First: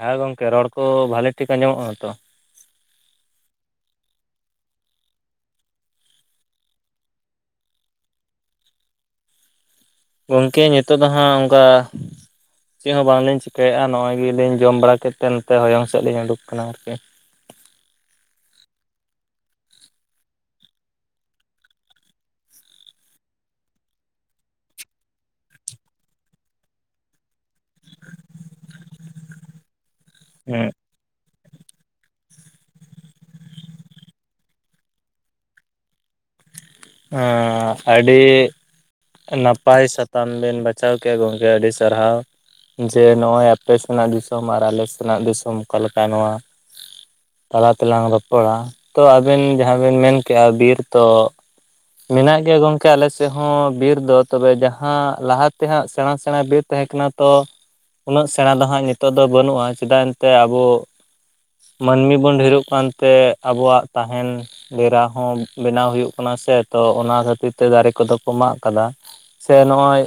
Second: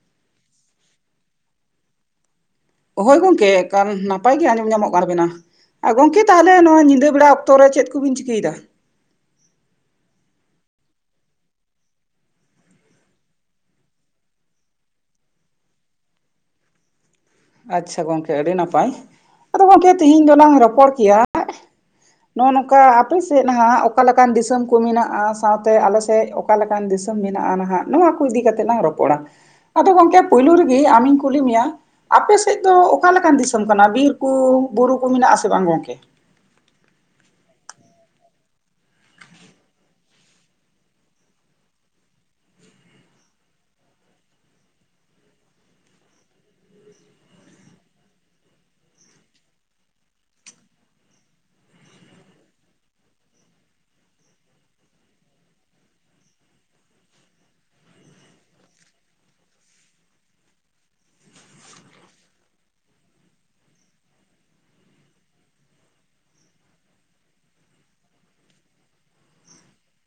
ᱦᱮᱸ ᱜᱚᱝᱠᱮ ᱨᱚᱲ ᱠᱚ ᱵᱷᱟᱞᱤ ᱴᱷᱤᱠ ᱟᱡᱚᱢᱚᱜᱼᱠᱟᱱᱟ ᱛᱚ ᱦᱳᱭ ᱜᱚᱝᱠᱮ ᱮᱠᱟᱞ ᱱᱟᱯᱟᱭ ᱜᱮ ᱟᱸᱡᱚᱢ ᱧᱟᱢᱚᱜ ᱠᱟᱱ ᱵᱮᱱᱟ ᱟᱨ ᱜᱚᱝᱠᱮ ᱛᱟᱦᱚᱞᱮ ᱱᱚᱣᱟ ᱧᱤᱫᱟᱹ ᱵᱮᱲᱟ ᱚᱠᱛᱚᱨᱮ ᱪᱮᱫ ᱠᱚᱵᱤᱱ ᱪᱤᱠᱟᱹᱭᱮᱫᱟ ᱜᱚᱝᱠᱮ ᱱᱤᱛᱚᱜ ᱫᱚ ᱦᱟᱸᱜ ᱚᱱᱠᱟ ᱪᱮᱫ ᱦᱚᱸ ᱵᱟᱝᱞᱤᱧ ᱪᱤᱠᱟᱹᱭᱮᱫᱼᱟ ᱱᱚᱜᱼᱚᱭ ᱜᱮᱞᱤᱧ ᱡᱚᱢ ᱵᱟᱲᱟ ᱠᱟᱛᱮ ᱱᱚᱛᱮ ᱦᱚᱭᱚᱝ ᱥᱮᱫ ᱞᱤᱧ ᱩᱰᱩᱠ ᱟᱠᱟᱱᱟ ᱟᱨᱠᱤ ᱟᱪᱪᱷᱟ ᱜᱚᱝᱠᱮ ᱟᱹᱰᱤ ᱱᱟᱯᱟᱭ, ᱟᱫᱚ ᱜᱚᱝᱠᱮ ᱛᱤᱦᱤᱧ ᱫᱚᱞᱟᱝ ᱨᱚᱯᱚᱲ ᱠᱮᱭᱟ ᱱᱚᱜᱼᱚᱭ ᱱᱚᱝᱠᱟ ᱟᱯᱮ ᱥᱮᱫ ᱱᱟᱦᱟᱜ ᱚᱠᱟ ᱞᱮᱠᱟᱱ ᱫᱤᱥᱚᱢ ᱠᱚ ᱢᱮᱱᱟᱜᱼᱟ ᱥᱟᱶᱛᱮ ᱟᱞᱮ ᱥᱮᱫ ᱚᱠᱟ ᱞᱮᱠᱟᱱ ᱫᱤᱥᱚᱢ ᱢᱮᱱᱟᱜᱼᱟ ᱱᱟᱦᱟᱜ ᱱᱚᱣᱟ ᱠᱚ ᱤᱫᱤ ᱠᱟᱛᱮᱜ ᱞᱟᱝ ᱨᱚᱯᱚᱲᱟ, ᱟᱫᱚ ᱜᱚᱝᱠᱮ ᱯᱳᱭᱞᱳ ᱦᱮᱸ ᱨᱮᱜᱮ ᱟᱢᱤᱧ ᱠᱩᱞᱤ ᱢᱮᱭᱟ, ᱟᱯᱮ ᱥᱮᱫ ᱫᱚ ᱚᱠᱟ ᱞᱮᱠᱟᱱ ᱫᱤᱥᱚᱢ ᱠᱟᱱᱟ ᱵᱤᱨ ᱠᱚ ᱵᱩᱨᱩ ᱠᱚ ᱢᱮᱱᱟᱜ ᱟᱥᱮ ᱵᱟᱝ ᱜᱚᱝᱠᱮ? ᱦᱮᱻᱻᱟᱹᱰᱤ ᱱᱟᱯᱟᱭ ᱥᱟᱛᱟᱢ ᱵᱮᱱ ᱵᱟᱪᱷᱟᱣ ᱠᱮᱫᱼᱟ ᱜᱚᱝᱠᱮ ᱟᱹᱰᱤ ᱥᱟᱨᱦᱟᱣ ᱡᱮ ᱱᱚᱜᱼᱚᱭ ᱟᱯᱮ ᱥᱮᱱᱟᱜ ᱫᱤᱥᱚᱢ ᱟᱨ ᱟᱞᱮ ᱥᱮᱱᱟᱜ ᱫᱤᱥᱚᱢ ᱚᱠᱟᱞᱮᱠᱟ ᱱᱚᱣᱟ ᱛᱟᱞᱟ ᱛᱮᱞᱟᱝ ᱨᱚᱯᱚᱲᱟ, ᱛᱚ ᱟᱵᱮᱱ ᱡᱟᱦᱟᱸ ᱵᱮᱮᱱ ᱢᱮᱱᱠᱮᱜᱼᱟ ᱵᱤᱨ ᱛᱚ ᱢᱮᱱᱟᱜ ᱜᱮᱭᱟ ᱜᱚᱝᱠᱮ ᱟᱞᱮᱥᱮᱫ ᱦᱚᱸ ᱵᱤᱨ ᱫᱚ ᱛᱚᱵᱮ ᱡᱟᱦᱟᱸ ᱞᱟᱦᱟ ᱛᱮ ᱦᱟᱸᱜ ᱥᱮᱬᱟ ᱥᱮᱬᱟ ᱵᱤᱨ ᱛᱟᱦᱮᱸ ᱠᱟᱱᱟ ᱛᱚ ᱩᱱᱟᱹᱜ ᱥᱮᱬᱟ ᱫᱚ ᱦᱟᱸᱜ ᱱᱤᱛᱚᱜ ᱫᱚ ᱵᱟᱹᱱᱩᱜᱼᱟ ᱪᱮᱫᱟᱜ ᱮᱱᱛᱮ ᱟᱵᱚ ᱢᱟᱹᱱᱢᱤ ᱵᱚᱱ ᱰᱷᱮᱨᱚᱜ ᱠᱟᱱᱛᱮ ᱟᱵᱚᱣᱟᱜ ᱛᱟᱦᱮᱱ ᱰᱮᱨᱟ ᱦᱚᱸ ᱵᱮᱱᱟᱣ ᱦᱩᱭᱩᱜ ᱠᱟᱱᱟ ᱥᱮ ᱛᱚ ᱚᱱᱟ ᱠᱷᱟᱹᱛᱤᱨ ᱛᱮ ᱫᱟᱨᱮ ᱠᱚᱫᱚ ᱠᱚ ᱢᱟᱜ ᱟᱠᱟᱫᱟ ᱥᱮ ᱱᱚᱜᱼᱚᱭ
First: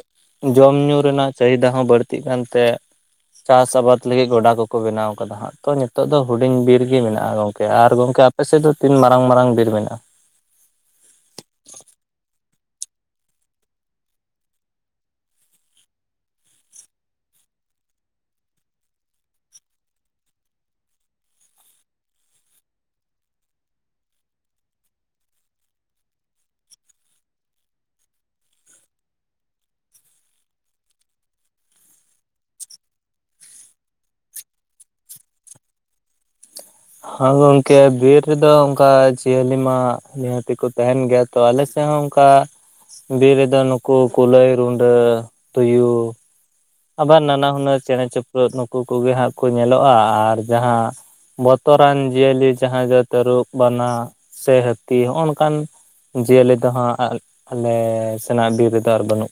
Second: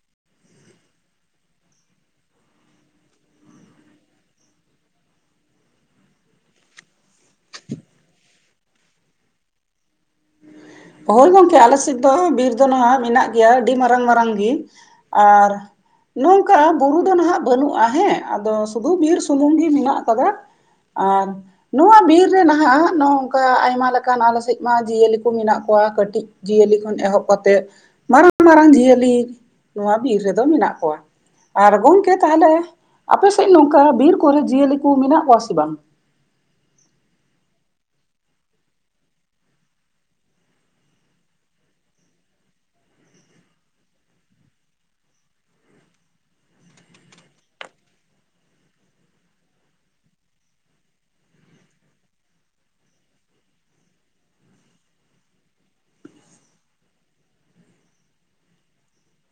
ᱡᱚᱢ ᱧᱩ ᱨᱮᱱᱟᱜ ᱪᱟᱹᱦᱤᱫᱟ ᱦᱚᱸ ᱵᱟᱹᱲᱛᱤᱜ ᱠᱟᱱᱛᱮ ᱪᱟᱥ ᱟᱵᱟᱫᱽ ᱞᱟᱹᱜᱤᱫ ᱜᱚᱰᱟ ᱠᱚᱠᱚ ᱵᱮᱱᱟᱣ ᱟᱠᱟᱫᱟ ᱦᱟᱸᱜ, ᱛᱚ ᱱᱤᱛᱚᱜ ᱫᱚ ᱦᱩᱰᱤᱧ ᱵᱤᱨ ᱜᱮ ᱢᱮᱱᱟᱜᱼᱟ ᱜᱚᱝᱠᱮ, ᱟᱨ ᱜᱚᱝᱠᱮ ᱟᱯᱮ ᱥᱮᱫ ᱫᱚ ᱛᱤᱱ ᱢᱟᱨᱟᱝ ᱢᱟᱨᱟᱝ ᱵᱤᱨ ᱢᱮᱱᱟᱜᱼᱟ ᱦᱳᱭ ᱜᱚᱝᱠᱮ ᱟᱞᱮ ᱥᱮᱫ ᱫᱚ ᱵᱤᱨ ᱫᱚ ᱱᱟᱦᱟᱜ ᱢᱮᱱᱟᱜ ᱜᱮᱭᱟ ᱟᱹᱰᱤ ᱢᱟᱨᱟᱝ ᱢᱟᱨᱟᱝ ᱜᱮ ᱟᱨ ᱱᱚᱝᱠᱟ ᱵᱩᱨᱩ ᱫᱚ ᱱᱟᱦᱟᱜ ᱵᱟᱹᱱᱩᱟ ᱦᱮᱸ ᱟᱫᱚ ᱥᱩᱫᱩ ᱵᱤᱨ ᱥᱩᱢᱩᱝ ᱜᱤ ᱢᱮᱱᱟᱜ ᱟᱠᱟᱫᱟ ᱟᱨ ᱱᱚᱣᱟ ᱵᱤᱨ ᱨᱮ ᱱᱟᱦᱟᱜ ᱱᱚᱝᱠᱟ ᱟᱭᱢᱟ ᱞᱮᱠᱟᱱ ᱟᱞᱮ ᱥᱮᱡ ᱢᱟ ᱡᱤᱭᱟᱹᱞᱤ ᱠᱚ ᱢᱮᱱᱟᱜ ᱠᱚᱣᱟ ᱠᱟᱹᱴᱤᱡ ᱡᱤᱭᱟᱹᱞᱤ ᱠᱷᱚᱱ ᱮᱦᱚᱵ ᱠᱟᱛᱮᱫ ᱢᱟᱨᱟᱝ ᱢᱟᱨᱟᱝ ᱡᱤᱭᱟᱹᱞᱤ ᱱᱚᱣᱟ ᱵᱤᱨ ᱨᱮᱫᱚ ᱢᱮᱱᱟᱜ ᱠᱚᱣᱟ ᱟᱨ ᱜᱚᱝᱠᱮ ᱛᱟᱦᱞᱮ ᱟᱯᱮᱥᱮᱡ ᱱᱚᱝᱠᱟ ᱵᱤᱨ ᱠᱚᱨᱮ ᱡᱤᱭᱟᱹᱞᱤ ᱠᱩ ᱢᱮᱱᱟᱜ ᱠᱚᱣᱟ ᱥᱮ ᱵᱟᱝ ᱦᱟᱸ ᱜᱚᱝᱠᱮ ᱵᱤᱨ ᱨᱮᱫᱚ ᱚᱝᱠᱟ ᱡᱤᱭᱟᱹᱞᱤ ᱢᱟ ᱱᱤᱦᱟᱹᱛᱤ ᱠᱚ ᱛᱟᱦᱮᱱ ᱜᱮᱭᱟ ᱛᱚ ᱟᱞᱮᱥᱮ ᱦᱚᱸ ᱚᱝᱠᱟ ᱵᱤᱨ ᱨᱮᱫᱚ ᱱᱩᱠᱩ ᱠᱩᱞᱟᱹᱭ, ᱨᱩᱸᱰᱟᱹ, ᱛᱩᱭᱩ ᱟᱵᱟᱨ ᱱᱟᱱᱟ ᱦᱩᱱᱟᱹᱨ ᱪᱮᱬᱮ ᱪᱩᱯᱨᱩᱫ ᱱᱩᱠᱩ ᱠᱚᱜᱮ ᱦᱟᱸᱜ ᱠᱚ ᱧᱮᱞᱚᱜ-ᱟ ᱟᱨ ᱡᱟᱦᱟᱸ ᱵᱚᱛᱚᱨᱟᱱ ᱡᱤᱭᱟᱹᱞᱤ ᱡᱟᱦᱟᱸᱭ ᱫᱚ ᱛᱟᱹᱨᱩᱵ ᱵᱟᱱᱟ ᱥᱮ ᱦᱟᱹᱛᱤ ᱦᱚᱸᱜ-ᱚ ᱱᱚᱠᱟᱱ ᱡᱤᱭᱟᱹᱞᱤ ᱫᱚ ᱦᱟᱸᱜ ᱟᱞᱮ ᱥᱮᱱᱟᱜ ᱵᱤᱨ ᱨᱮᱫᱚ ᱟᱨ ᱵᱟᱹᱱᱩᱜ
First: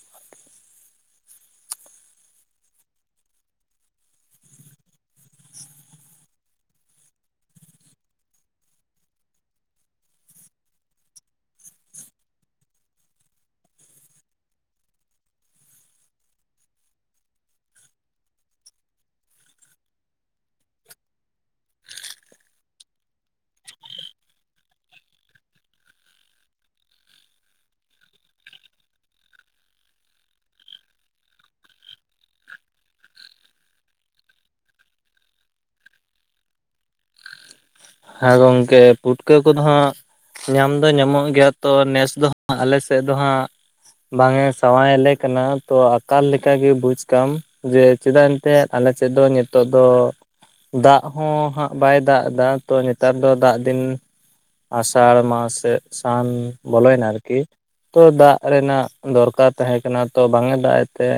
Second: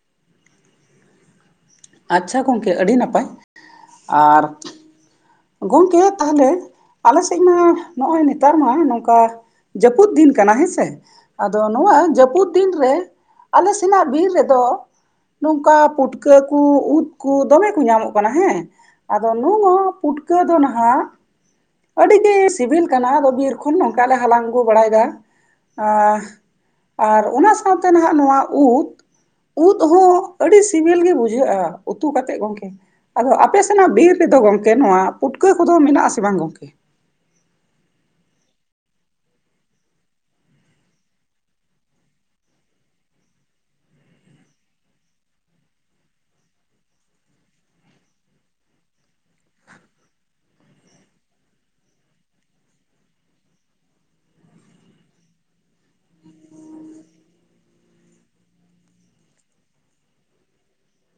ᱟᱪᱪᱷᱟ ᱜᱚᱝᱠᱮ ᱟᱹᱰᱤ ᱱᱟᱯᱟᱭ ᱟᱨ ᱜᱚᱝᱠᱮ ᱛᱟᱦᱞᱮ ᱟᱞᱮ ᱥᱮᱡ ᱢᱟ ᱱᱚᱜ-ᱚᱭ ᱱᱮᱛᱟᱨ ᱢᱟ ᱱᱚᱝᱠᱟ ᱡᱟᱹᱯᱩᱫ ᱫᱤᱱ ᱠᱟᱱᱟ ᱦᱮᱸᱥᱮ ᱟᱫᱚ ᱱᱚᱣᱟ ᱡᱟᱹᱯᱩᱫ ᱫᱤᱱ ᱨᱮ ᱟᱞᱮ ᱥᱮᱱᱟᱜ ᱵᱤᱨ ᱨᱮᱫᱚ ᱱᱚᱝᱠᱟ ᱯᱩᱴᱠᱟᱹ ᱠᱩ ᱩᱫ ᱠᱩ ᱫᱚᱢᱮ ᱠᱚ ᱧᱟᱢᱚᱜ ᱠᱟᱱᱟ ᱦᱮᱸ ᱟᱫᱚ ᱱᱚ ᱱᱚᱣᱟ ᱯᱩᱴᱠᱟᱹ ᱫᱚ ᱱᱟᱦᱟᱜ ᱟᱹᱰᱤ ᱜᱮ ᱥᱤᱵᱤᱞ ᱠᱟᱱᱟ ᱟᱫᱚ ᱵᱤᱨ ᱠᱷᱚᱱ ᱱᱚᱝᱠᱟ ᱞᱮ ᱦᱟᱞᱟᱝ ᱟᱹᱜᱩ ᱵᱟᱲᱟᱭᱫᱟ ᱾ ᱟᱸᱻ ᱟᱨ ᱚᱱᱟ ᱥᱟᱶᱛᱮ ᱱᱟᱦᱟᱜ ᱱᱚᱣᱟ ᱩᱫ ᱩᱫ ᱦᱚᱸ ᱟᱹᱰᱤ ᱥᱤᱵᱤᱞ ᱜᱮ ᱵᱩ ᱡᱟᱹᱜ-ᱟ ᱩᱛᱩ ᱠᱟᱛᱮᱫ ᱜᱚᱝᱠᱮ ᱾ ᱟᱫᱚ ᱟᱯᱮ ᱥᱮᱱᱟᱜ ᱵᱤᱨ ᱨᱮᱫᱚ ᱜᱚᱝᱠᱮ ᱱᱚᱣᱟ ᱯᱩᱴᱠᱟᱹ ᱠᱚᱫᱚ ᱢᱮᱱᱟᱜ ᱟᱥᱮ ᱵᱟᱝ ᱜᱚᱝᱠᱮ? ᱠᱚᱣᱟ᱾ ᱦᱮᱸ ᱜᱚᱝᱠᱮ ᱯᱩᱴᱠᱟᱹ ᱠᱚᱫᱚ ᱦᱟᱸᱜ ᱧᱟᱢ ᱫᱚ ᱧᱟᱢᱚᱜ ᱜᱮᱭᱟ, ᱛᱚ ᱱᱮᱥ ᱫᱚ ᱦᱟᱸᱜ ᱟᱞᱮᱥᱮᱫ ᱫᱚ ᱦᱟᱸᱜ- ᱵᱟᱝᱮ ᱥᱟᱶᱟᱭᱟᱞᱮ ᱠᱟᱱᱟ ᱛᱚ ᱟᱠᱟᱞ ᱞᱮᱠᱟᱜᱮ ᱵᱩᱡᱽ ᱠᱟᱢ ᱾ ᱡᱮ ᱪᱮᱫᱟᱜ ᱮᱱᱛᱮᱫ ᱟᱞᱮ ᱥᱮᱫ ᱫᱚ ᱱᱤᱛᱚᱜ ᱫᱚ ᱫᱟᱜ ᱦᱚᱸ ᱦᱟᱸᱜ ᱵᱟᱭ ᱫᱟᱜ ᱫᱟ ᱛᱚ ᱱᱮᱛᱟᱨ ᱫᱚ ᱫᱟᱜ ᱫᱤᱱ ᱟᱥᱟᱲ ᱢᱟᱥ ᱥᱮ ᱥᱟᱱ ᱵᱚᱞᱚᱭᱱᱟ ᱟᱨᱠᱤ ᱾ ᱛᱚ ᱫᱟᱜ ᱨᱮᱱᱟᱜ ᱫᱚᱨᱠᱟᱨ ᱛᱟᱦᱮᱸ ᱠᱟᱱᱟ ᱛᱚ ᱵᱟᱝ ᱮ ᱫᱟᱜ ᱮᱫ ᱛᱮ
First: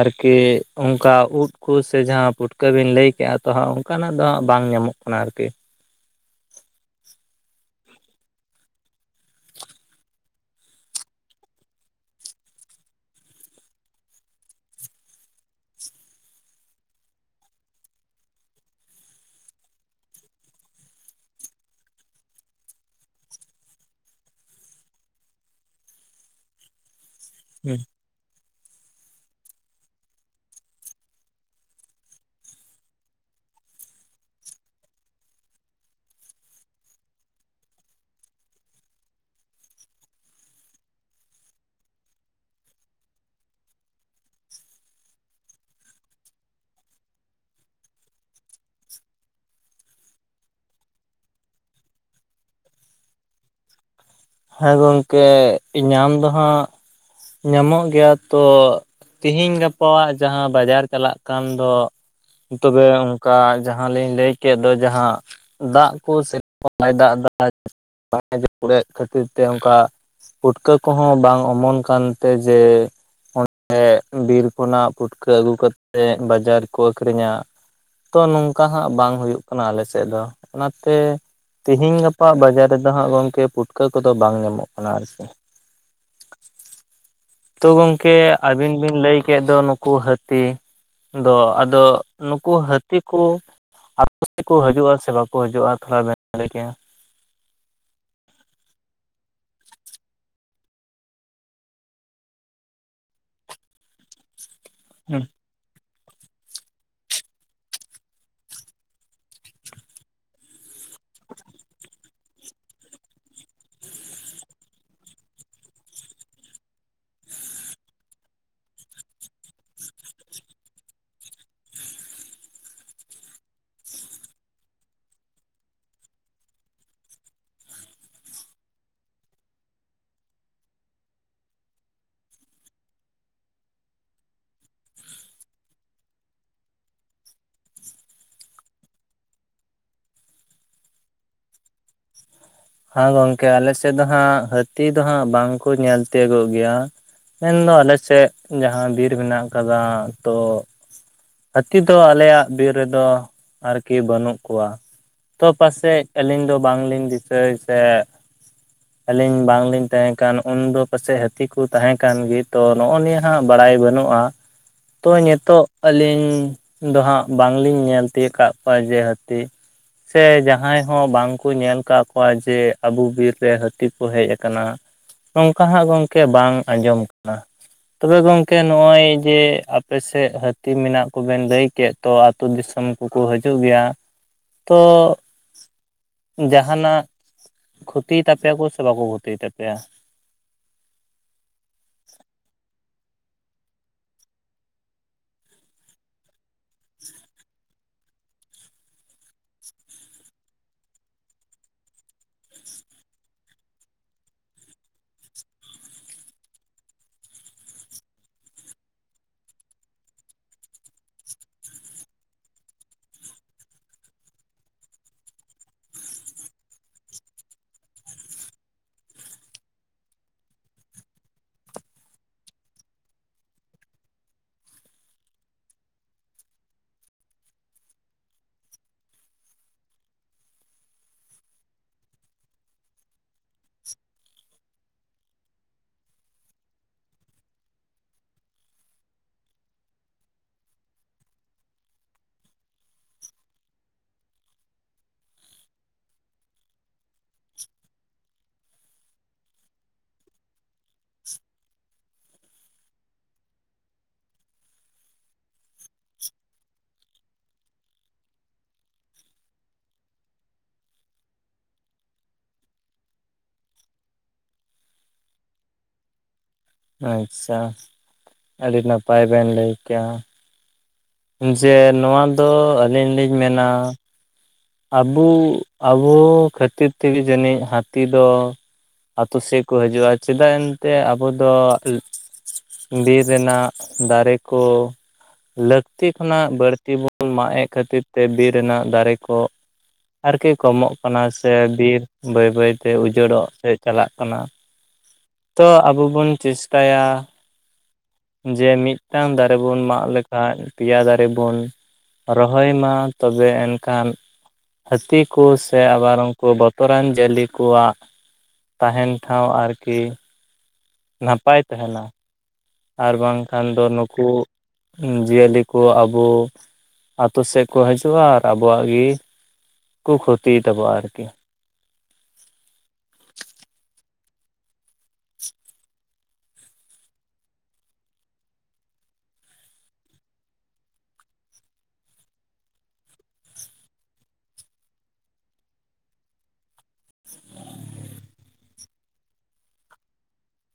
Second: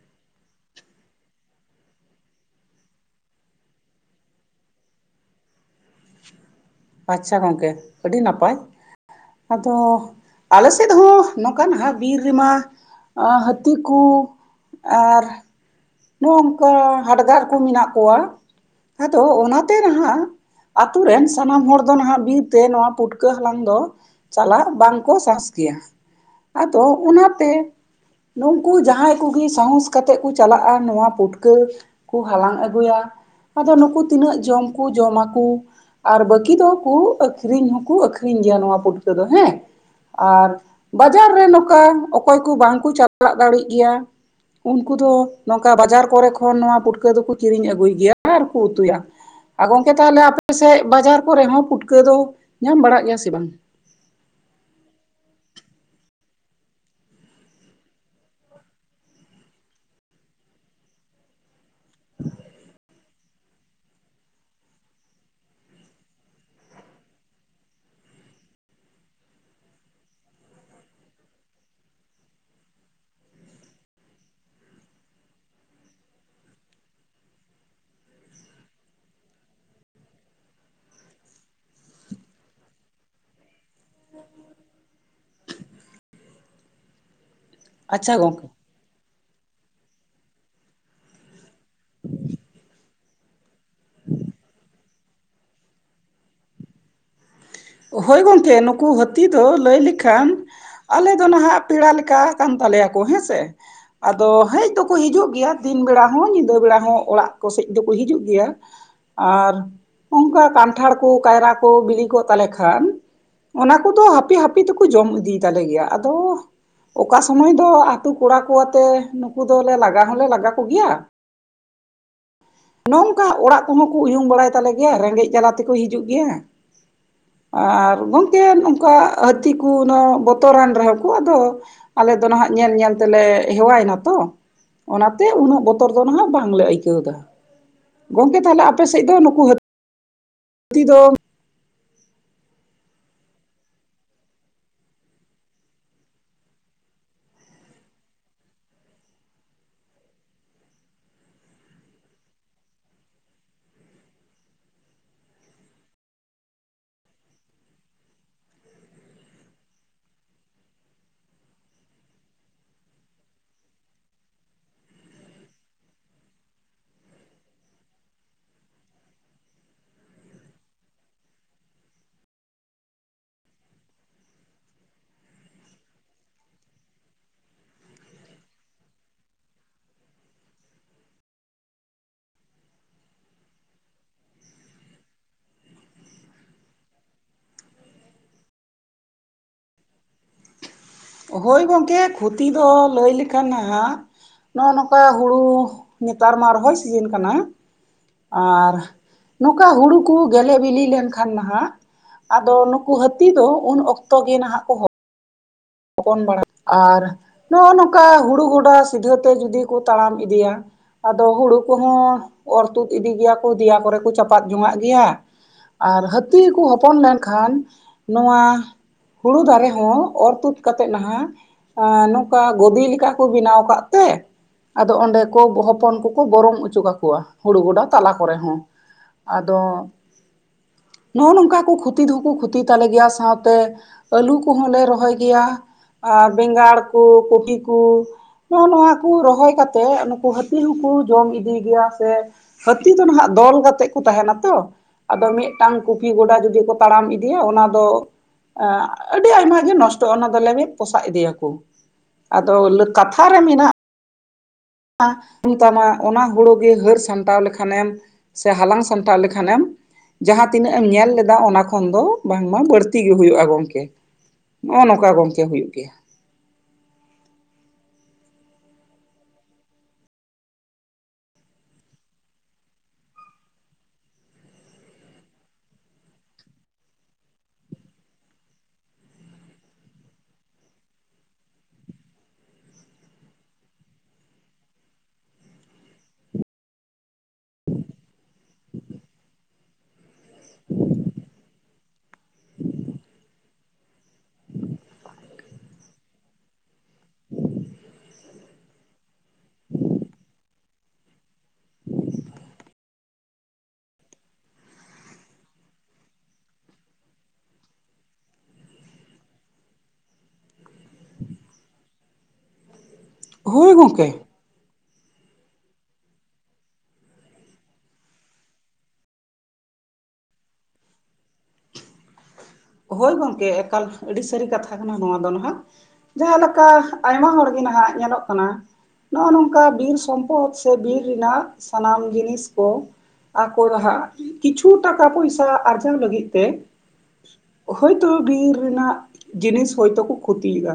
ᱟᱨᱠᱤ ᱚᱝᱠᱟ ᱩᱫ ᱠᱚ ᱥᱮ ᱡᱟᱦᱟᱸ ᱯᱩᱴᱠᱟᱹᱵᱤᱱ ᱞᱟᱹᱭ ᱠᱮᱜ-ᱟ ᱛᱚ ᱦᱟᱸᱜ ᱚᱝᱠᱟᱱᱟᱜ ᱫᱚ ᱦᱟᱸᱜ ᱵᱟᱝ ᱧᱟᱢᱚᱜ ᱠᱟᱱᱟ ᱟᱨᱠᱤ ᱾ ᱟᱪᱪᱷᱟ ᱜᱚᱝᱠᱮ ᱟᱹᱰᱤ ᱱᱟᱯᱟᱭ ᱾ ᱟᱫᱚ ᱟᱞᱮ ᱥᱮᱫ ᱦᱚᱸ ᱱᱚᱠᱟᱱ ᱱᱟᱦᱟᱜ ᱵᱤᱨ ᱨᱮᱢᱟ ᱟᱸ ᱦᱟᱹᱛᱤ ᱠᱩ ᱟᱨ ᱱᱚᱜ-ᱚᱝᱠᱟ ᱦᱟᱰᱜᱟᱨ ᱠᱚ ᱢᱮᱱᱟᱜ ᱠᱚᱣᱟ ᱟᱫᱚ ᱚᱱᱟᱛᱮ ᱱᱟᱦᱟᱜ ᱟᱛᱩ ᱨᱮᱱ ᱥᱟᱱᱟᱢ ᱦᱚᱲ ᱫᱚ ᱱᱟᱦᱟᱜ ᱵᱤᱨᱛᱮ ᱱᱚᱣᱟ ᱯᱩᱴᱠᱟᱹ ᱦᱟᱞᱟᱝ ᱫᱚ ᱪᱟᱞᱟᱜ ᱵᱟᱝᱠᱚ ᱥᱟᱦᱚᱥ ᱜᱮᱭᱟ ᱾ ᱟᱫᱚ ᱚᱱᱟ ᱛᱮ ᱱᱩᱝᱠᱩ ᱡᱟᱦᱟᱸᱭ ᱠᱩᱜᱤ ᱥᱟᱦᱚᱸᱥ ᱠᱟᱛᱮ ᱠᱚ ᱪᱟᱞᱟᱜ-ᱟ ᱱᱚᱣᱟ ᱯᱩᱴᱠᱟᱹ ᱠᱩ ᱦᱟᱞᱟᱝ ᱟᱹᱜᱩᱭᱟ, ᱟᱫᱚ ᱱᱩᱠᱩ ᱛᱤᱱᱟᱹᱜ ᱡᱚᱢ ᱠᱩ ᱡᱚᱢᱟᱠᱩ ᱾ ᱟᱨ ᱵᱟᱹᱠᱤ ᱫᱚᱠᱩ ᱟᱹᱠᱷᱨᱤᱧ ᱦᱚᱸᱠᱩ ᱟᱹᱠᱷᱨᱤᱧ ᱜᱮᱭᱟ ᱱᱚᱶᱟ ᱯᱩᱴᱠᱚᱹ ᱫᱚ ᱦᱮᱸ ᱾ ᱟᱨ ᱵᱟᱡᱟᱨ ᱨᱮ ᱱᱚᱠᱟ ᱚᱠᱚᱭ ᱠᱩ ᱵᱟᱝᱠᱩ ᱪᱟᱞᱟᱜ ᱫᱟᱲᱮᱜ ᱜᱮᱭᱟ ᱩᱱᱠᱩ ᱫᱚ ᱱᱚᱝᱠᱟ ᱵᱟᱡᱟᱨ ᱠᱚᱨᱮ ᱠᱷᱚᱱ ᱱᱚᱣᱟ ᱯᱩᱴᱠᱟᱹ ᱫᱚᱠᱚ ᱠᱤᱨᱤᱧ ᱟᱹᱜᱩᱭ ᱜᱮᱭᱟ ᱟᱨᱠᱚ ᱩᱛᱩᱭᱟ ᱾ ᱟ ᱜᱚᱝᱠᱮ ᱛᱟᱦᱟᱞᱮ ᱟᱯᱮ ᱥᱮᱪ ᱵᱟᱡᱟᱨ ᱠᱚᱨᱮ ᱦᱚᱸ ᱯᱩᱴᱠᱟᱹ ᱫᱚ ᱧᱟᱢ ᱵᱟᱲᱟᱜ ᱜᱮᱭᱟ ᱥᱮ ᱵᱟᱝ? ᱦᱮᱸ ᱜᱚᱝᱠᱮ ᱧᱟᱢ ᱫᱚ ᱦᱟᱸᱜ ᱧᱟᱢᱚᱜ ᱜᱮᱭᱟ ᱛᱚ ᱛᱤᱦᱤᱧ ᱜᱟᱯᱟᱣᱟᱜ ᱡᱟᱦᱟᱸ ᱵᱟᱡᱟᱨ ᱪᱟᱞᱟᱜ ᱠᱟᱱ ᱫᱚ ᱛᱚᱵᱮ ᱚᱝᱠᱟ ᱡᱟᱦᱟᱸ ᱞᱤᱧ ᱞᱟᱹᱭ ᱠᱮᱜ ᱫᱚ ᱡᱟᱦᱟᱸ ᱫᱟᱜ ᱠᱚ ᱥᱮᱨᱚᱠᱚᱢ ᱵᱟᱭ ᱫᱟᱜ ᱫᱟ [unintelligible] ᱠᱷᱟᱹᱛᱤᱨ ᱛᱮ ᱚᱝᱠᱟ ᱯᱩᱴᱠᱟᱹ ᱠᱚᱦᱚᱸ ᱵᱟᱝ ᱚᱢᱚᱱ ᱠᱟᱱᱛᱮ ᱡᱮ ᱚᱸᱰᱮ ᱵᱤᱨ ᱠᱷᱚᱱᱟᱜ ᱯᱩᱴᱠᱟᱹ ᱟᱹᱜᱩ ᱠᱟᱛᱮᱫ ᱵᱟᱡᱟᱨ ᱨᱮᱠᱚ ᱟᱹᱠᱷᱨᱤᱧᱟ, ᱛᱚ ᱱᱚᱝᱠᱟ ᱦᱟᱸᱜ ᱵᱟᱝ ᱦᱩᱭᱩᱜ ᱠᱟᱱᱟ ᱟᱞᱮ ᱥᱮᱫ ᱫᱚ ᱚᱱᱟᱛᱮ ᱛᱮᱦᱤᱧ ᱜᱟᱯᱟ ᱵᱟᱡᱟᱨ ᱨᱮᱫᱚ ᱦᱟᱸᱜ ᱜᱚᱝᱠᱮ ᱯᱩᱴᱠᱟᱹ ᱠᱚᱫᱚ ᱵᱟᱝ ᱧᱟᱢᱚᱜ ᱠᱟᱱᱟ ᱟᱨᱠᱤ ᱾ ᱛᱚ ᱜᱚᱢᱠᱮ ᱟᱪᱪᱷᱟ ᱜᱚᱝᱠᱮ ᱟᱹᱵᱤᱱ ᱵᱤᱱ ᱞᱟᱹᱭ ᱠᱮᱫ ᱫᱚ ᱱᱩᱠᱩ ᱦᱟᱹᱛᱤ ᱫᱚ ᱟᱫᱚ ᱱᱩᱠᱩ ᱦᱟᱹᱛᱤ ᱠᱚ ᱟᱯᱮ ᱥᱮᱫ ᱠᱚ ᱦᱤᱡᱩᱜᱼᱟ ᱥᱮ ᱵᱟᱠᱚ ᱦᱤᱡᱩᱜᱼᱟ ᱛᱷᱚᱲᱟ [unintelligible] [unintelligible] ᱦᱳᱭ ᱜᱚᱝᱠᱮ ᱱᱩᱠᱩ ᱦᱟᱹᱛᱤ ᱫᱚ ᱞᱟᱹᱭ ᱞᱮᱠᱷᱟᱱ ᱟᱞᱮ ᱫᱚ ᱱᱟᱦᱟᱜ ᱯᱮᱲᱟ ᱞᱮᱠᱟ ᱠᱟᱱ ᱛᱟᱞᱮᱭᱟ ᱠᱚ ᱦᱮᱸᱥᱮ ᱾ ᱟᱫᱚ ᱦᱮᱡ ᱫᱚ ᱠᱚ ᱦᱤᱡᱩᱜ ᱜᱮᱭᱟ ᱫᱤᱱ ᱵᱮᱲᱟ ᱦᱚᱸ ᱧᱤᱫᱟᱹ ᱵᱮᱲᱟ ᱦᱚᱸ ᱚᱲᱟᱜ ᱠᱚᱥᱮᱫ ᱫᱚᱠᱚ ᱦᱤᱡᱩᱜ ᱜᱮᱭᱟ ᱟᱨ ᱚᱱᱠᱟ ᱠᱟᱱᱴᱷᱟᱲ ᱠᱚ ᱠᱟᱭᱨᱟ ᱠᱚ ᱵᱤᱞᱤᱠᱚᱜ ᱛᱟᱞᱮᱠᱷᱟᱱ ᱠᱷᱟᱱ ᱚᱱᱟ ᱠᱚᱫᱚ ᱦᱟᱯᱮ ᱦᱟᱯᱮ ᱛᱮᱠᱚ ᱡᱚᱢ ᱤᱫᱤᱭ ᱛᱟᱞᱮ ᱜᱮᱭᱟ, ᱟᱫᱚ ᱚᱠᱟ ᱥᱚᱢᱚᱭ ᱫᱚ ᱟᱛᱳ ᱠᱚᱲᱟᱠᱚ ᱟᱛᱮ ᱱᱩᱠᱩ ᱫᱚᱞᱮ ᱞᱟᱜᱟ ᱦᱚᱞᱮ ᱞᱟᱜᱟ ᱠᱚᱜᱮᱭᱟ ᱾ [inaudible] ᱱᱚᱝᱠᱟ ᱚᱲᱟᱜ ᱠᱚᱦᱚᱸ ᱠᱚ ᱩᱭᱩᱝ ᱵᱟᱲᱟᱭ ᱛᱟᱞᱮ ᱜᱮᱭᱟ ᱨᱮᱸᱜᱮᱡ ᱡᱟᱞᱟ ᱛᱮᱠᱚ ᱦᱤᱡᱩᱜ ᱜᱮᱭᱟ ᱾ ᱟᱨ ᱜᱚᱝᱠᱮ ᱚᱱᱠᱟ ᱦᱟᱹᱛᱤ ᱠᱚ ᱩᱱᱟᱹ ᱵᱚᱛᱚᱨᱟᱱ ᱨᱮᱦᱚᱸ ᱠᱚ ᱟᱫᱚ ᱟᱞᱮ ᱫᱚ ᱱᱟᱦᱟᱜ ᱧᱮᱞ ᱧᱮᱞ ᱛᱮᱞᱮ ᱦᱮᱣᱟᱭ ᱱᱟᱛᱚ ᱾ ᱚᱱᱟᱛᱮ ᱩᱱᱟᱹᱜ ᱵᱚᱛᱚᱨ ᱫᱚ ᱱᱟᱦᱟᱜ ᱵᱟᱝᱞᱮ ᱟᱹᱭᱠᱟᱹᱣ ᱫᱟ ᱾ ᱜᱚᱝᱠᱮ ᱛᱟᱦᱚᱞᱮ ᱟᱯᱮ ᱥᱮᱫ ᱫᱚ ᱱᱩᱠᱩ ᱦᱟᱹᱛᱤ [unintelligible] ᱦᱟᱹᱛᱤ ᱫᱚ ᱦᱮᱸ ᱜᱚᱝᱠᱮ ᱟᱞᱮ ᱥᱮᱫ ᱫᱚ ᱦᱟᱸᱜ ᱦᱟᱹᱛᱤ ᱫᱚ ᱦᱟᱸᱜ ᱵᱟᱝ ᱠᱚ ᱧᱮᱞ ᱛᱤᱭᱚᱜᱚᱜ ᱜᱮᱭᱟ ᱢᱮᱱᱫᱚ ᱟᱞᱮ ᱥᱮᱫ ᱡᱟᱦᱟᱸ ᱵᱤᱨ ᱢᱮᱱᱟᱜ ᱟᱠᱟᱫᱟ ᱛᱚ ᱦᱟᱹᱛᱤ ᱫᱚ ᱟᱞᱮᱭᱟᱜ ᱵᱤᱨ ᱨᱮᱫᱚ ᱟᱨᱠᱤ ᱵᱟᱹᱱᱩᱜ ᱠᱚᱣᱟ ᱛᱚ ᱯᱟᱥᱮᱡ ᱟᱹᱞᱤᱧ ᱫᱚ ᱵᱟᱝ ᱞᱤᱧ ᱫᱤᱥᱟᱹᱭ ᱥᱮ ᱟᱹᱞᱤᱧ ᱵᱟᱝᱞᱤᱧ ᱛᱟᱦᱮᱸᱠᱟᱱ ᱩᱱᱫᱚ ᱯᱟᱥᱮᱡ ᱦᱟᱹᱛᱤ ᱠᱚ ᱛᱟᱦᱮᱸᱠᱟᱱ ᱜᱮ ᱛᱚ ᱱᱚᱜᱼᱚ ᱱᱤᱭᱟᱹ ᱦᱟᱸᱜ ᱵᱟᱲᱟᱭ ᱵᱟᱹᱱᱩᱜᱼᱟ ᱛᱚ ᱱᱤᱛᱚᱜ ᱟᱹᱞᱤᱧ ᱫᱚ ᱦᱟᱸᱜ ᱵᱟᱝ ᱞᱤᱧ ᱧᱮᱞ ᱛᱤᱭᱳᱜ ᱟᱠᱟᱫ ᱠᱚᱣᱟ ᱡᱮ ᱦᱟᱹᱛᱤ ᱥᱮ ᱡᱟᱦᱟᱸᱭ ᱦᱚᱸ ᱵᱟᱝ ᱠᱚ ᱧᱮᱞ ᱟᱠᱟᱫ ᱠᱚᱣᱟ ᱡᱮ ᱟᱵᱚ ᱵᱤᱨ ᱨᱮ ᱦᱟᱹᱛᱤ ᱠᱚ ᱦᱮᱡ ᱟᱠᱟᱱᱟ ᱱᱚᱝᱠᱟ ᱦᱟᱸᱜ ᱜᱚᱢᱠᱮ ᱵᱟᱝ ᱟᱸᱡᱚᱢ ᱠᱟᱱᱟ ᱛᱚᱵᱮ ᱜᱚᱝᱠᱮ ᱱᱚᱜᱼᱚᱭ ᱡᱮ ᱟᱯᱮᱥᱮᱫ ᱦᱟᱹᱛᱤ ᱢᱮᱱᱟᱜ ᱠᱚᱵᱮᱱ ᱞᱟᱹᱭ ᱠᱮᱫ ᱛᱚ ᱟᱛᱳ ᱫᱤᱥᱚᱢ ᱠᱚᱠᱚ ᱦᱤᱡᱩᱜ ᱜᱮᱭᱟ ᱛᱚ ᱡᱟᱦᱟᱱᱟᱜ ᱠᱷᱚᱛᱤᱭ ᱛᱟᱯᱮᱭᱟᱠᱚ ᱥᱮ ᱵᱟᱠᱚ ᱠᱷᱚᱛᱤᱭ ᱛᱟᱯᱮᱭᱟ? ᱦᱳᱭ ᱜᱚᱢᱠᱮ ᱠᱷᱚᱛᱤ ᱫᱚ ᱞᱟᱹᱭ ᱞᱮᱠᱷᱟᱱ ᱦᱟᱸᱜ ᱱᱚᱜᱼᱚ ᱱᱚᱝᱠᱟ ᱦᱩᱲᱩ ᱱᱮᱛᱟᱨ ᱢᱟ ᱨᱚᱦᱚᱭ ᱥᱤᱡᱤᱱ ᱠᱟᱱᱟ ᱟᱨ ᱱᱚᱝᱠᱟ ᱦᱩᱲᱩ ᱠᱚ ᱜᱮᱞᱮ ᱵᱤᱞᱤ ᱞᱮᱱᱠᱷᱟᱱ ᱱᱟᱦᱟᱜ ᱟᱫᱚ ᱱᱩᱠᱩ ᱦᱟᱹᱛᱤ ᱫᱚ ᱩᱱ ᱚᱠᱛᱚ ᱜᱮ ᱱᱟᱦᱟᱜ ᱠᱚ ᱦᱚᱼᱼ ᱦᱚᱯᱚᱱ ᱵᱟᱲᱟ ᱟᱨ ᱱᱚᱜᱼᱚ ᱱᱚᱝᱠᱟ ᱦᱩᱲᱩ ᱜᱚᱰᱟ ᱥᱤᱫᱷᱟᱹᱛᱮ ᱡᱩᱫᱤ ᱠᱚ ᱛᱟᱲᱟᱢ ᱤᱫᱤᱭᱟ ᱟᱫᱚ ᱦᱩᱲᱩ ᱠᱚᱦᱚᱸ ᱚᱨ ᱛᱩᱫ ᱤᱫᱤ ᱜᱮᱭᱟ ᱠᱚ ᱫᱮᱭᱟ ᱠᱚᱨᱮ ᱠᱚ ᱪᱟᱯᱟᱫ ᱡᱚᱱᱟᱜ ᱜᱮᱭᱟ ᱟᱨ ᱦᱟᱹᱛᱤ ᱠᱚ ᱦᱚᱯᱚᱱ ᱞᱮᱱᱠᱷᱟᱱ ᱱᱚᱣᱟ ᱦᱩᱲᱩ ᱫᱟᱨᱮ ᱦᱚᱸ ᱚᱨ ᱛᱩᱫ ᱠᱟᱛᱮ ᱱᱟᱦᱟᱜ ᱱᱚᱝᱠᱟ ᱜᱚᱫᱤ ᱞᱮᱠᱟ ᱠᱚ ᱵᱮᱱᱟᱣ ᱠᱟᱫ ᱛᱮ ᱟᱫᱚ ᱚᱸᱰᱮ ᱠᱚ ᱦᱚᱯᱚᱱ ᱠᱚᱠᱚ ᱵᱚᱨᱚᱢ ᱚᱪᱚ ᱠᱟᱠᱚᱣᱟ ᱦᱩᱲᱩ ᱜᱚᱰᱟ ᱛᱟᱞᱟ ᱠᱚᱨᱮ ᱦᱚᱸ ᱟᱫᱚ ᱱᱚᱜᱼᱚ ᱱᱚᱝᱠᱟ ᱠᱚ ᱠᱷᱚᱛᱤ ᱫᱚ ᱠᱚ ᱠᱷᱚᱛᱤ ᱛᱟᱞᱮ ᱜᱮᱭᱟ ᱥᱟᱶᱛᱮ ᱟᱹᱞᱩ ᱠᱚᱦᱚᱸ ᱞᱮ ᱨᱚᱦᱚᱭ ᱜᱮᱭᱟ ᱟᱨ ᱵᱮᱸᱜᱟᱲ ᱠᱚ ᱠᱚᱯᱤ ᱠᱚ ᱱᱚᱜᱼᱚ ᱱᱚᱣᱟ ᱠᱚ ᱨᱚᱦᱚᱭ ᱠᱟᱛᱮᱜ ᱱᱩᱠᱩ ᱦᱟᱹᱛᱤ ᱦᱚᱸᱠᱚ ᱡᱚᱢ ᱤᱫᱤᱭ ᱜᱮᱭᱟ ᱥᱮ ᱦᱟᱹᱛᱤ ᱫᱚ ᱱᱟᱦᱟᱜ ᱫᱚᱞ ᱠᱟᱛᱮᱜ ᱠᱚ ᱛᱟᱦᱮᱱᱟ ᱛᱚ ᱟᱫᱚ ᱢᱤᱫᱴᱟᱝ ᱠᱩᱯᱤ ᱜᱚᱰᱟ ᱡᱩᱫᱤ ᱠᱚ ᱛᱟᱲᱟᱢ ᱤᱫᱤ ᱤᱫᱤᱭᱟ ᱚᱱᱟ ᱫᱚ ᱟᱹᱰᱤ ᱟᱭᱢᱟ ᱜᱮ ᱱᱚᱥᱴᱚᱜᱼᱟ ᱚᱱᱟ ᱞᱮᱵᱮᱫ ᱯᱚᱥᱟᱜ ᱤᱫᱤᱭᱟᱠᱚ ᱟᱫᱚ ᱠᱟᱛᱷᱟ ᱨᱮ ᱢᱮᱱᱟᱜ ᱛᱟᱢᱟ ᱚᱱᱟ ᱦᱩᱲᱩ ᱜᱮ ᱦᱟᱹᱨ ᱥᱟᱢᱴᱟᱣ ᱞᱮᱠᱷᱟᱱ ᱮᱢ ᱥᱮ ᱦᱟᱞᱟᱝ ᱥᱟᱢᱴᱟᱣ ᱞᱮᱠᱷᱟᱱ ᱮᱢ ᱡᱟᱦᱟᱸ ᱛᱤᱱᱟᱹᱜ ᱮᱢ ᱧᱮᱞ ᱞᱮᱫᱟ ᱚᱱᱟ ᱠᱷᱚᱱ ᱫᱚ ᱵᱟᱝᱢᱟ ᱵᱟᱹᱲᱛᱤ ᱜᱮ ᱦᱩᱭᱩᱜᱼᱟ ᱜᱚᱝᱠᱮ ᱱᱚᱜᱼᱚᱭᱴ ᱱᱚᱝᱠᱟ ᱜᱚᱝᱠᱮ ᱦᱩᱭᱩᱜ ᱜᱮᱭᱟ ᱟᱪᱪᱷᱟ ᱟᱹᱰᱤ ᱱᱟᱯᱟᱭ ᱵᱮᱱ ᱞᱟᱹᱭ ᱠᱮᱜᱼᱟ ᱡᱮ ᱱᱚᱣᱟ ᱫᱚ ᱟᱹᱞᱤᱧ ᱞᱤᱧ ᱢᱮᱱᱟ ᱟᱵᱚ ᱟᱵᱚ ᱠᱷᱟᱹᱛᱤᱨ ᱛᱮᱜᱮ ᱡᱟᱹᱱᱤᱡ ᱦᱟᱹᱛᱤ ᱫᱚ ᱟᱹᱛᱩ ᱥᱮᱫ ᱠᱚ ᱦᱤᱡᱩᱜᱼᱟ ᱪᱮᱫᱟᱜ ᱮᱱᱛᱮᱫ ᱟᱵᱚ ᱫᱚ ᱵᱤᱨ ᱨᱮᱱᱟᱜ ᱫᱟᱨᱮ ᱠᱚ ᱞᱟᱹᱠᱛᱤ ᱠᱷᱚᱱᱟᱜ ᱵᱟᱹᱲᱛᱤ ᱵᱚᱱ ᱢᱟᱜ ᱮᱫ ᱠᱷᱟᱹᱛᱤᱨ ᱛᱮ ᱵᱤᱨ ᱨᱮᱱᱟᱜ ᱫᱟᱨᱮ ᱠᱚ ᱟᱨᱠᱤ ᱠᱚᱢᱚᱜ ᱠᱟᱱᱟ ᱥᱮ ᱵᱤᱨ ᱵᱟᱹᱭ ᱵᱟᱹᱭᱛᱮ ᱩᱡᱟᱹᱲᱚᱜ ᱥᱮ ᱪᱟᱞᱟᱜ ᱠᱟᱱᱟ ᱛᱮ ᱟᱵᱚ ᱵᱚᱱ ᱪᱮᱥᱴᱟᱭᱟ ᱡᱮ ᱢᱤᱫᱴᱟᱝ ᱫᱟᱨᱮ ᱵᱚᱱ ᱢᱟᱜ ᱞᱮᱠᱷᱟᱱ ᱯᱮᱭᱟ ᱫᱟᱨᱮ ᱵᱚᱱ ᱨᱚᱦᱚᱭ ᱢᱟ ᱛᱚᱵᱮ ᱮᱱᱠᱷᱟᱱ ᱦᱟᱹᱛᱤ ᱠᱚ ᱥᱮ ᱟᱵᱟᱨ ᱩᱱᱠᱩ ᱵᱚᱛᱚᱨᱟᱱ ᱡᱤᱭᱟᱹᱞᱤ ᱠᱚᱣᱟᱜ ᱛᱟᱦᱮᱱ ᱴᱷᱟᱶ ᱟᱨᱠᱤ ᱱᱟᱯᱟᱭ ᱛᱟᱦᱮᱱᱟ ᱟᱨ ᱵᱟᱝᱠᱷᱟᱱ ᱦᱳᱭ ᱫᱚ ᱜᱚᱝᱠᱮ ᱱᱩᱠᱩ ᱡᱤᱭᱟᱹᱞᱤ ᱠᱚ ᱟᱵᱚ ᱟᱹᱛᱩ ᱥᱮᱫ ᱠᱚ ᱦᱤᱡᱩᱜᱼᱟ ᱟᱨ ᱟᱵᱚᱣᱟᱜ ᱜᱤ ᱠᱚ ᱠᱷᱚᱛᱤᱭ ᱛᱟᱵᱚᱣᱟ ᱟᱨᱠᱤ ᱦᱳᱭ ᱜᱚᱝᱠᱮ ᱮᱠᱟᱞ ᱟᱹᱰᱤ ᱥᱟᱹᱨᱤ ᱠᱟᱛᱷᱟ ᱠᱟᱱᱟ ᱱᱚᱣᱟ ᱫᱚ ᱱᱟᱦᱟᱜ ᱾ ᱡᱟᱸᱦᱟ ᱞᱮᱠᱟ ᱟᱭᱢᱟ ᱦᱚᱲᱜᱮ ᱱᱟᱦᱟᱜ ᱧᱮᱞᱚᱜ ᱠᱟᱱᱟ ᱱᱚᱜᱚᱭ ᱱᱚᱝᱠᱟ ᱵᱤᱨ ᱥᱚᱢᱯᱚᱫ ᱥᱮ ᱵᱤᱨ ᱨᱮᱱᱟᱜ ᱥᱟᱱᱟᱢ ᱡᱤᱱᱤᱥ ᱠᱚ ᱟᱠᱚᱨᱦᱟᱜ ᱠᱤᱪᱷᱩ ᱴᱟᱠᱟ ᱯᱚᱭᱥᱟ ᱟᱨᱡᱟᱣ ᱞᱟᱹᱜᱤᱫ ᱛᱮ ᱦᱳᱭᱛᱳ ᱵᱤᱨ ᱨᱮᱱᱟᱜ ᱡᱤᱱᱤᱥ ᱦᱳᱭᱛᱚ ᱠᱚ ᱠᱷᱚᱛᱤᱭᱮᱫᱟ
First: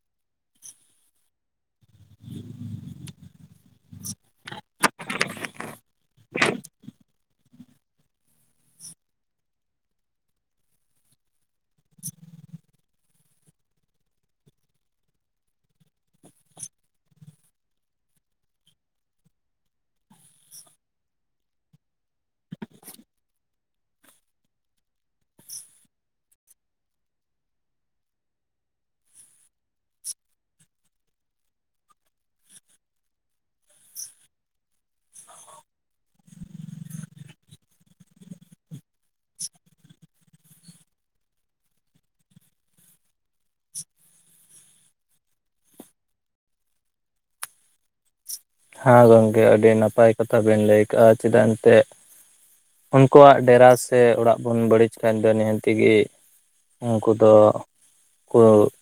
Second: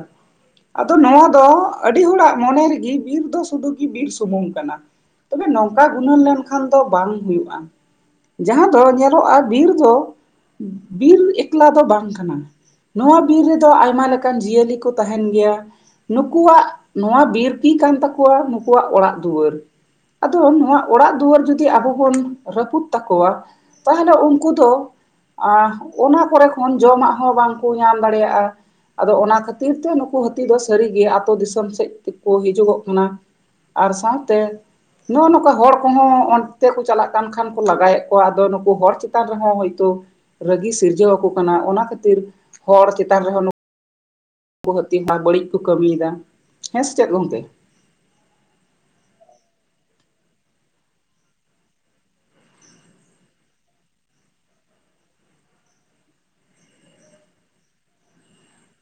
ᱟᱫᱚ ᱱᱟᱭᱟ ᱫᱚ ᱟᱹᱰᱤ ᱦᱚᱲᱟᱜ ᱢᱚᱱᱮ ᱨᱮᱜᱮ ᱵᱤᱨ ᱫᱚ ᱥᱩᱫᱷᱩ ᱜᱮ ᱵᱤᱨ ᱥᱩᱢᱩᱝ ᱠᱟᱱᱟ ᱛᱚᱵᱮ ᱱᱚᱝᱠᱟ ᱜᱩᱱᱟᱹᱱ ᱞᱮᱱᱠᱷᱟᱱ ᱫᱚ ᱵᱟᱝ ᱦᱩᱭᱩᱜᱼᱟ ᱡᱟᱦᱟᱸ ᱫᱚ ᱧᱮᱞᱚᱜᱼᱟ ᱵᱤᱨ ᱫᱚ ᱵᱤᱨ ᱮᱠᱞᱟ ᱫᱚ ᱵᱟᱝ ᱠᱟᱱᱟ ᱱᱚᱣᱟ ᱵᱤᱨ ᱨᱮᱫᱚ ᱟᱭᱢᱟ ᱞᱮᱠᱟᱱ ᱡᱤᱭᱟᱹᱞᱤ ᱠᱚ ᱛᱟᱸᱦᱮᱱ ᱜᱮᱭᱟ ᱱᱩᱠᱩᱣᱟᱜ ᱱᱚᱶᱟ ᱵᱤᱨ ᱠᱤ ᱠᱟᱱ ᱛᱟᱠᱚᱣᱟ ᱱᱩᱠᱩᱣᱟᱜ ᱚᱲᱟᱜ ᱫᱩᱣᱟᱹᱨ ᱟᱫᱚ ᱱᱚᱣᱟ ᱚᱲᱟᱜ ᱫᱩᱣᱟᱹᱨ ᱡᱚᱫᱤ ᱟᱵᱚ ᱵᱚᱱ ᱨᱟᱹᱯᱩᱫ ᱛᱟᱠᱚᱣᱟ ᱛᱟᱦᱚᱞᱮ ᱩᱱᱠᱩ ᱫᱚ ᱟ ᱚᱱᱟ ᱠᱚᱨᱮ ᱠᱷᱚᱱ ᱡᱚᱢᱟᱜ ᱦᱚᱸ ᱵᱟᱝᱠᱚ ᱧᱟᱢ ᱫᱟᱲᱮᱭᱟᱜᱼᱟ ᱟᱫᱚ ᱚᱱᱟ ᱠᱷᱟᱹᱛᱤᱨ ᱛᱮ ᱱᱩᱠᱩ ᱦᱟᱹᱛᱤ ᱫᱚ ᱥᱟᱹᱨᱤᱜᱮ ᱟᱹᱛᱳ ᱫᱤᱥᱚᱢ ᱥᱮᱫ ᱛᱮᱠᱚ ᱦᱤᱡᱩᱜᱚᱜ ᱠᱟᱱᱟ ᱟᱨ ᱥᱟᱶᱛᱮ ᱱᱚᱜᱼᱚ ᱱᱚᱝᱠᱟ ᱦᱚᱲ ᱠᱚᱦᱚᱸ ᱚᱱᱛᱮ ᱠᱚ ᱪᱟᱞᱟᱜ ᱠᱟᱱ ᱠᱷᱟᱱ ᱠᱚ ᱞᱟᱜᱟᱭᱮᱫ ᱠᱚᱣᱟ ᱟᱫᱚ ᱱᱩᱠᱩ ᱦᱚᱲ ᱪᱮᱛᱟᱱ ᱨᱮᱦᱚᱸ ᱦᱚᱭᱛᱳ ᱨᱟᱹᱜᱤ ᱥᱤᱨᱡᱟᱹᱣ ᱟᱠᱚ ᱠᱟᱱᱟ ᱚᱱᱟ ᱠᱷᱟᱹᱛᱤᱨ ᱦᱚᱲ ᱪᱮᱛᱟᱱ ᱨᱮᱦᱚᱸ ᱱᱩ ᱠᱚ ᱦᱟᱹᱛᱤ ᱢᱟ ᱵᱟᱹᱲᱤᱡ ᱠᱚ ᱠᱟᱹᱢᱤᱭᱮᱫᱟ ᱦᱮᱸ ᱥᱮ ᱪᱮᱫ ᱜᱚᱝᱠᱮ ᱦᱮᱸ ᱜᱚᱝᱠᱮ ᱟᱹᱰᱤ ᱱᱟᱯᱟᱭ ᱠᱟᱛᱷᱟ ᱵᱮᱱ ᱞᱟᱹᱭ ᱠᱟᱜ ᱼᱟ ᱪᱮᱫᱟᱜ ᱮᱱᱛᱮᱫ ᱩᱱᱠᱩᱣᱟᱜ ᱰᱮᱨᱟ ᱥᱮ ᱚᱲᱟᱜ ᱵᱚᱱ ᱵᱟᱹᱲᱤᱡ ᱠᱷᱟᱱ ᱫᱚ ᱱᱤᱦᱟᱹᱛᱤᱜᱮ ᱩᱱᱠᱩ ᱫᱚ ᱠᱚ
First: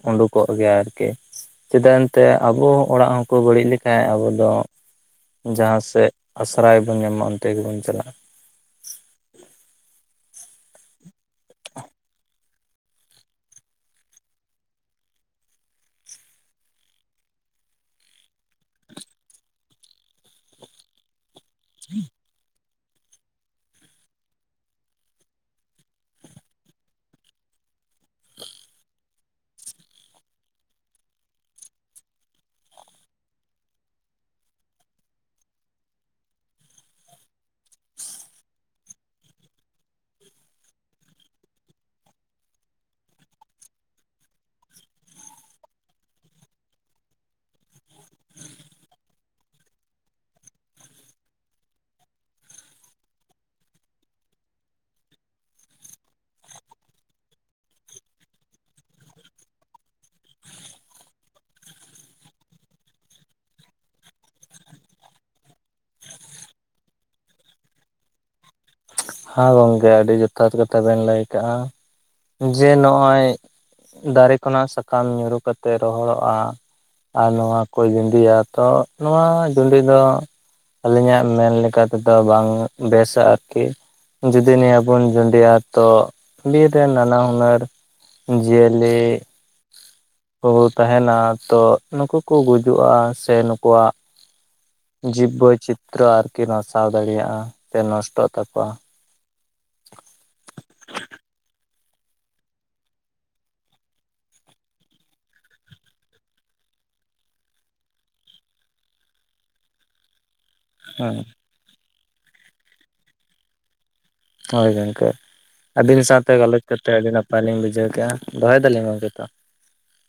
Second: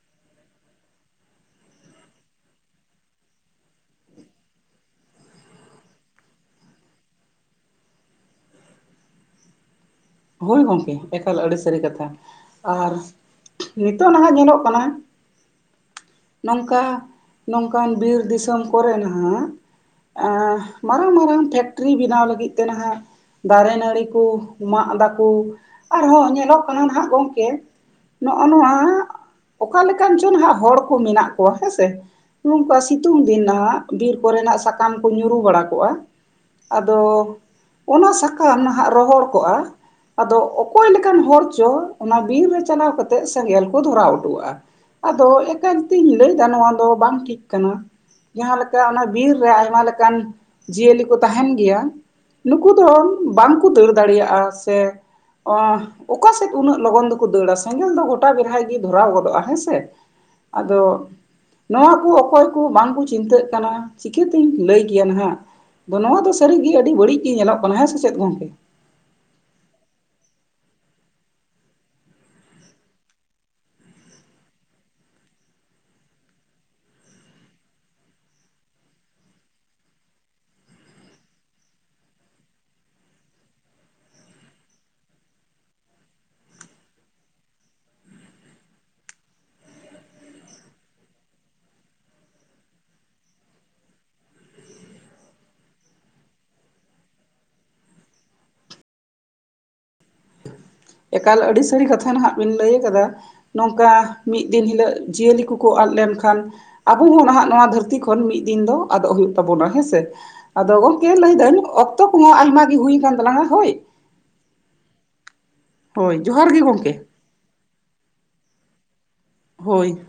ᱩᱰᱩᱠᱚᱜ ᱜᱮᱭᱟ ᱟᱨᱠᱤ ᱪᱮᱫᱟᱜ ᱮᱱᱛᱮ ᱟᱵᱚ ᱚᱲᱟᱜ ᱦᱚᱸᱠᱚ ᱵᱟᱹᱲᱤᱡ ᱞᱮᱠᱷᱟᱡ ᱟᱵᱚ ᱫᱚ ᱡᱟᱦᱟᱸ ᱥᱮᱫ ᱟᱥᱨᱟᱭ ᱵᱚᱱ ᱧᱟᱢᱟ ᱚᱱᱛᱮ ᱜᱮᱵᱚᱱ ᱪᱟᱞᱟᱜᱼᱟ ᱦᱳᱭ ᱜᱚᱝᱠᱮ ᱮᱠᱟᱞ ᱟᱹᱰᱤ ᱥᱟᱹᱨᱤ ᱠᱟᱛᱷᱟ ᱟᱨ ᱱᱤᱛᱚᱜ ᱱᱟᱦᱟᱜ ᱧᱮᱞᱚᱜ ᱠᱟᱱᱟ ᱱᱚᱝᱠᱟ ᱱᱚᱝᱠᱟᱱ ᱵᱤᱨ ᱫᱤᱥᱚᱢ ᱠᱚᱨᱮ ᱱᱟᱜ ᱮᱸ ᱢᱟᱨᱟᱝ ᱢᱟᱨᱟᱝ ᱯᱷᱮᱠ ᱴᱨᱤ ᱵᱮᱱᱟᱣ ᱞᱟᱹᱜᱤᱫ ᱛᱮ ᱱᱟᱦᱟᱸᱜ ᱫᱟᱨᱮ ᱱᱟᱹᱲᱤ ᱠᱚ ᱢᱟᱜ ᱫᱟ ᱟᱨᱦᱚᱸ ᱧᱮᱞᱚᱜ ᱠᱟᱱᱟ ᱱᱟᱦᱟᱸᱜ ᱜᱚᱝᱠᱮ ᱱᱚᱜᱼᱚ ᱱᱚᱣᱟ ᱚᱠᱟ ᱞᱮᱠᱟᱱ ᱪᱚ ᱦᱟᱸᱜ ᱦᱚᱲ ᱠᱚ ᱢᱮᱱᱟᱜ ᱠᱚᱣᱟ ᱦᱮᱸᱥᱮ ᱱᱚᱝᱠᱟ ᱥᱤᱛᱩᱝ ᱫᱤᱱ ᱱᱟᱦᱟᱸᱜ ᱵᱤᱨ ᱠᱚᱨᱮᱱᱟᱜ ᱥᱟᱠᱟᱢ ᱠᱚ ᱧᱩᱨᱩ ᱵᱟᱲᱟ ᱠᱚᱜᱼᱟ ᱟᱫᱚ ᱚᱱᱟ ᱥᱟᱠᱟᱢ ᱱᱟᱦᱟᱸᱜ ᱨᱚᱦᱚᱲ ᱠᱚᱜᱼᱟ ᱟᱫᱚ ᱚᱠᱚᱭ ᱞᱮᱠᱟᱱ ᱦᱚᱲ ᱪᱚ ᱚᱱᱟ ᱵᱤᱨ ᱨᱮ ᱪᱟᱞᱟᱣ ᱠᱟᱛᱮᱫ ᱥᱮᱸᱜᱮᱞ ᱠᱚ ᱫᱷᱚᱨᱟᱣ ᱦᱚᱴᱚᱟᱜᱼᱟ ᱟᱫᱚ ᱮᱠᱟᱞᱛᱤᱧ ᱞᱟᱹᱭ ᱮᱫᱟ ᱱᱚᱣᱟ ᱫᱚ ᱵᱟᱝ ᱴᱷᱤᱠ ᱠᱟᱱᱟ ᱡᱟᱦᱟᱸᱦᱮᱠᱟ ᱚᱱᱟ ᱵᱤᱨ ᱨᱮ ᱟᱭᱢᱟ ᱞᱮᱠᱟᱱ ᱡᱤᱭᱟᱹᱞᱤ ᱠᱚ ᱛᱟᱦᱮᱱ ᱜᱮᱭᱟ ᱱᱩᱠᱩ ᱫᱚ ᱵᱟᱝᱠᱚ ᱫᱟᱹᱲ ᱫᱟᱲᱮᱭᱟᱜᱼᱟ ᱥᱮ ᱚᱸᱟ ᱚᱠᱟ ᱥᱮᱫ ᱩᱱᱟᱹᱜ ᱞᱚᱜᱚᱱ ᱫᱚ ᱠᱚ ᱫᱟᱹᱲᱟ ᱥᱮᱸᱜᱮᱞ ᱫᱚ ᱜᱚᱴᱟ ᱵᱮᱲᱦᱟᱭ ᱜᱮ ᱫᱷᱚᱨᱟᱣ ᱜᱚᱫᱚᱜᱼᱟ ᱦᱮᱸᱥᱮ ᱟᱫᱚ ᱱᱚᱣᱟ ᱠᱚ ᱚᱠᱚᱭ ᱠᱚ ᱵᱟᱝ ᱠᱚ ᱪᱤᱱᱛᱟᱹᱜ ᱠᱟᱱᱟ ᱪᱤᱠᱟᱹᱛᱤᱧ ᱞᱟᱹᱭ ᱜᱮᱭᱟᱱ ᱦᱟᱸᱜ ᱟᱫᱚ ᱱᱚᱣᱟ ᱫᱚ ᱥᱟᱺᱨᱤᱜᱮ ᱟᱹᱰᱤ ᱵᱟᱹᱲᱤᱡ ᱜᱮ ᱧᱮᱞᱚᱜ ᱠᱟᱱᱟ ᱦᱮᱸ ᱥᱮ ᱪᱮᱫ ᱜᱚᱝᱠᱮ ᱦᱮᱸ ᱜᱚᱝᱠᱮ ᱟᱹᱰᱤ ᱡᱚᱛᱷᱟᱛ ᱠᱟᱛᱷᱟ ᱵᱮᱱ ᱞᱟᱹᱭ ᱠᱟᱜᱼᱟ ᱡᱮ ᱱᱚᱜᱼᱚᱭ ᱫᱟᱨᱮ ᱠᱷᱚᱱᱟᱜ ᱥᱟᱠᱟᱢ ᱧᱩᱨᱩ ᱠᱟᱛᱮᱫ ᱨᱚᱦᱚᱲᱚᱜᱼᱟ ᱟᱨ ᱱᱚᱣᱟ ᱠᱚᱭ ᱵᱤᱸᱰᱤᱭᱟ ᱛᱚ ᱱᱚᱣᱟ ᱵᱤᱸᱰᱤ ᱫᱚ ᱟᱹᱞᱤᱧᱟᱜ ᱢᱮᱱ ᱞᱮᱠᱟ ᱛᱮᱫᱚ ᱵᱟᱝ ᱵᱮᱥᱟ ᱟᱨᱠᱤ ᱡᱩᱫᱤ ᱱᱤᱭᱟᱹ ᱵᱚᱱ ᱜᱩᱸᱰᱤᱭᱟ ᱛᱚ ᱵᱤᱨ ᱨᱮᱱ ᱱᱟᱱᱟ ᱦᱩᱱᱟᱹᱨ ᱡᱤᱭᱟᱹᱞᱤ ᱠᱚ ᱛᱟᱦᱮᱱᱟ ᱛᱚ ᱱᱩᱠᱩ ᱠᱚ ᱜᱩᱡᱩᱜᱼᱟ ᱥᱮ ᱱᱩᱠᱩᱣᱟᱜ ᱡᱤᱵᱽ ᱵᱳᱭ ᱪᱤᱛᱨᱚ ᱟᱨᱠᱤ ᱱᱟᱥᱟᱣ ᱫᱟᱲᱮᱭᱟᱜᱼᱟ ᱥᱮ ᱱᱚᱥᱴᱚᱜ ᱛᱟᱠᱚᱣᱟ [inaudible] ᱮᱠᱟᱞ ᱟᱹᱰᱤᱥ ᱛᱟᱹᱨᱤ ᱠᱟᱛᱷᱟ ᱱᱟᱦᱟᱜ ᱵᱤᱱ ᱞᱟᱹᱭ ᱟᱠᱟᱫᱟ ᱱᱚᱝᱠᱟ ᱢᱤᱫ ᱫᱤᱱ ᱦᱤᱞᱳᱜ ᱡᱤᱭᱟᱹᱞᱤ ᱠᱚ ᱠᱚ ᱟᱫ ᱞᱮᱱ ᱠᱷᱟᱱ ᱟᱵᱚ ᱦᱚᱸ ᱱᱟᱦᱟᱜ ᱱᱚᱣᱟ ᱫᱷᱟᱹᱨᱛᱤ ᱠᱷᱚᱱ ᱢᱤᱫ ᱫᱤᱱ ᱫᱚ ᱟᱫᱚᱜ ᱦᱩᱭᱩᱜ ᱛᱟᱵᱚᱱᱟ ᱦᱮᱸᱥᱮ ᱟᱫᱚ ᱜᱚᱝᱠᱮ ᱦᱮᱸ ᱞᱟᱹᱭ ᱫᱟᱹᱧ ᱚᱠᱛᱚ ᱠᱚᱦᱟᱸᱜ ᱟᱭᱢᱟ ᱜᱮ ᱦᱩᱭ ᱟᱠᱟᱱ ᱛᱟᱞᱟᱝᱟ ᱦᱳᱭ ᱦᱳᱭ ᱜᱚᱝᱠᱮ ᱟᱵᱤᱱ ᱦᱳᱭ ᱥᱟᱶᱛᱮ ᱡᱚᱦᱟᱨ ᱜᱮ ᱜᱟᱞᱚᱪ ᱠᱟᱛᱮ ᱜᱚᱝᱠᱮ ᱟᱹᱰᱤ ᱱᱟᱯ ᱵᱟᱹᱞᱤᱧ ᱵᱩᱡᱷᱟᱹᱣ ᱠᱮᱼᱟ ᱫᱚᱦᱚᱭ ᱮᱫᱟᱞᱤᱧ ᱜᱚᱝᱠᱮ ᱛᱚ ᱦᱳᱭ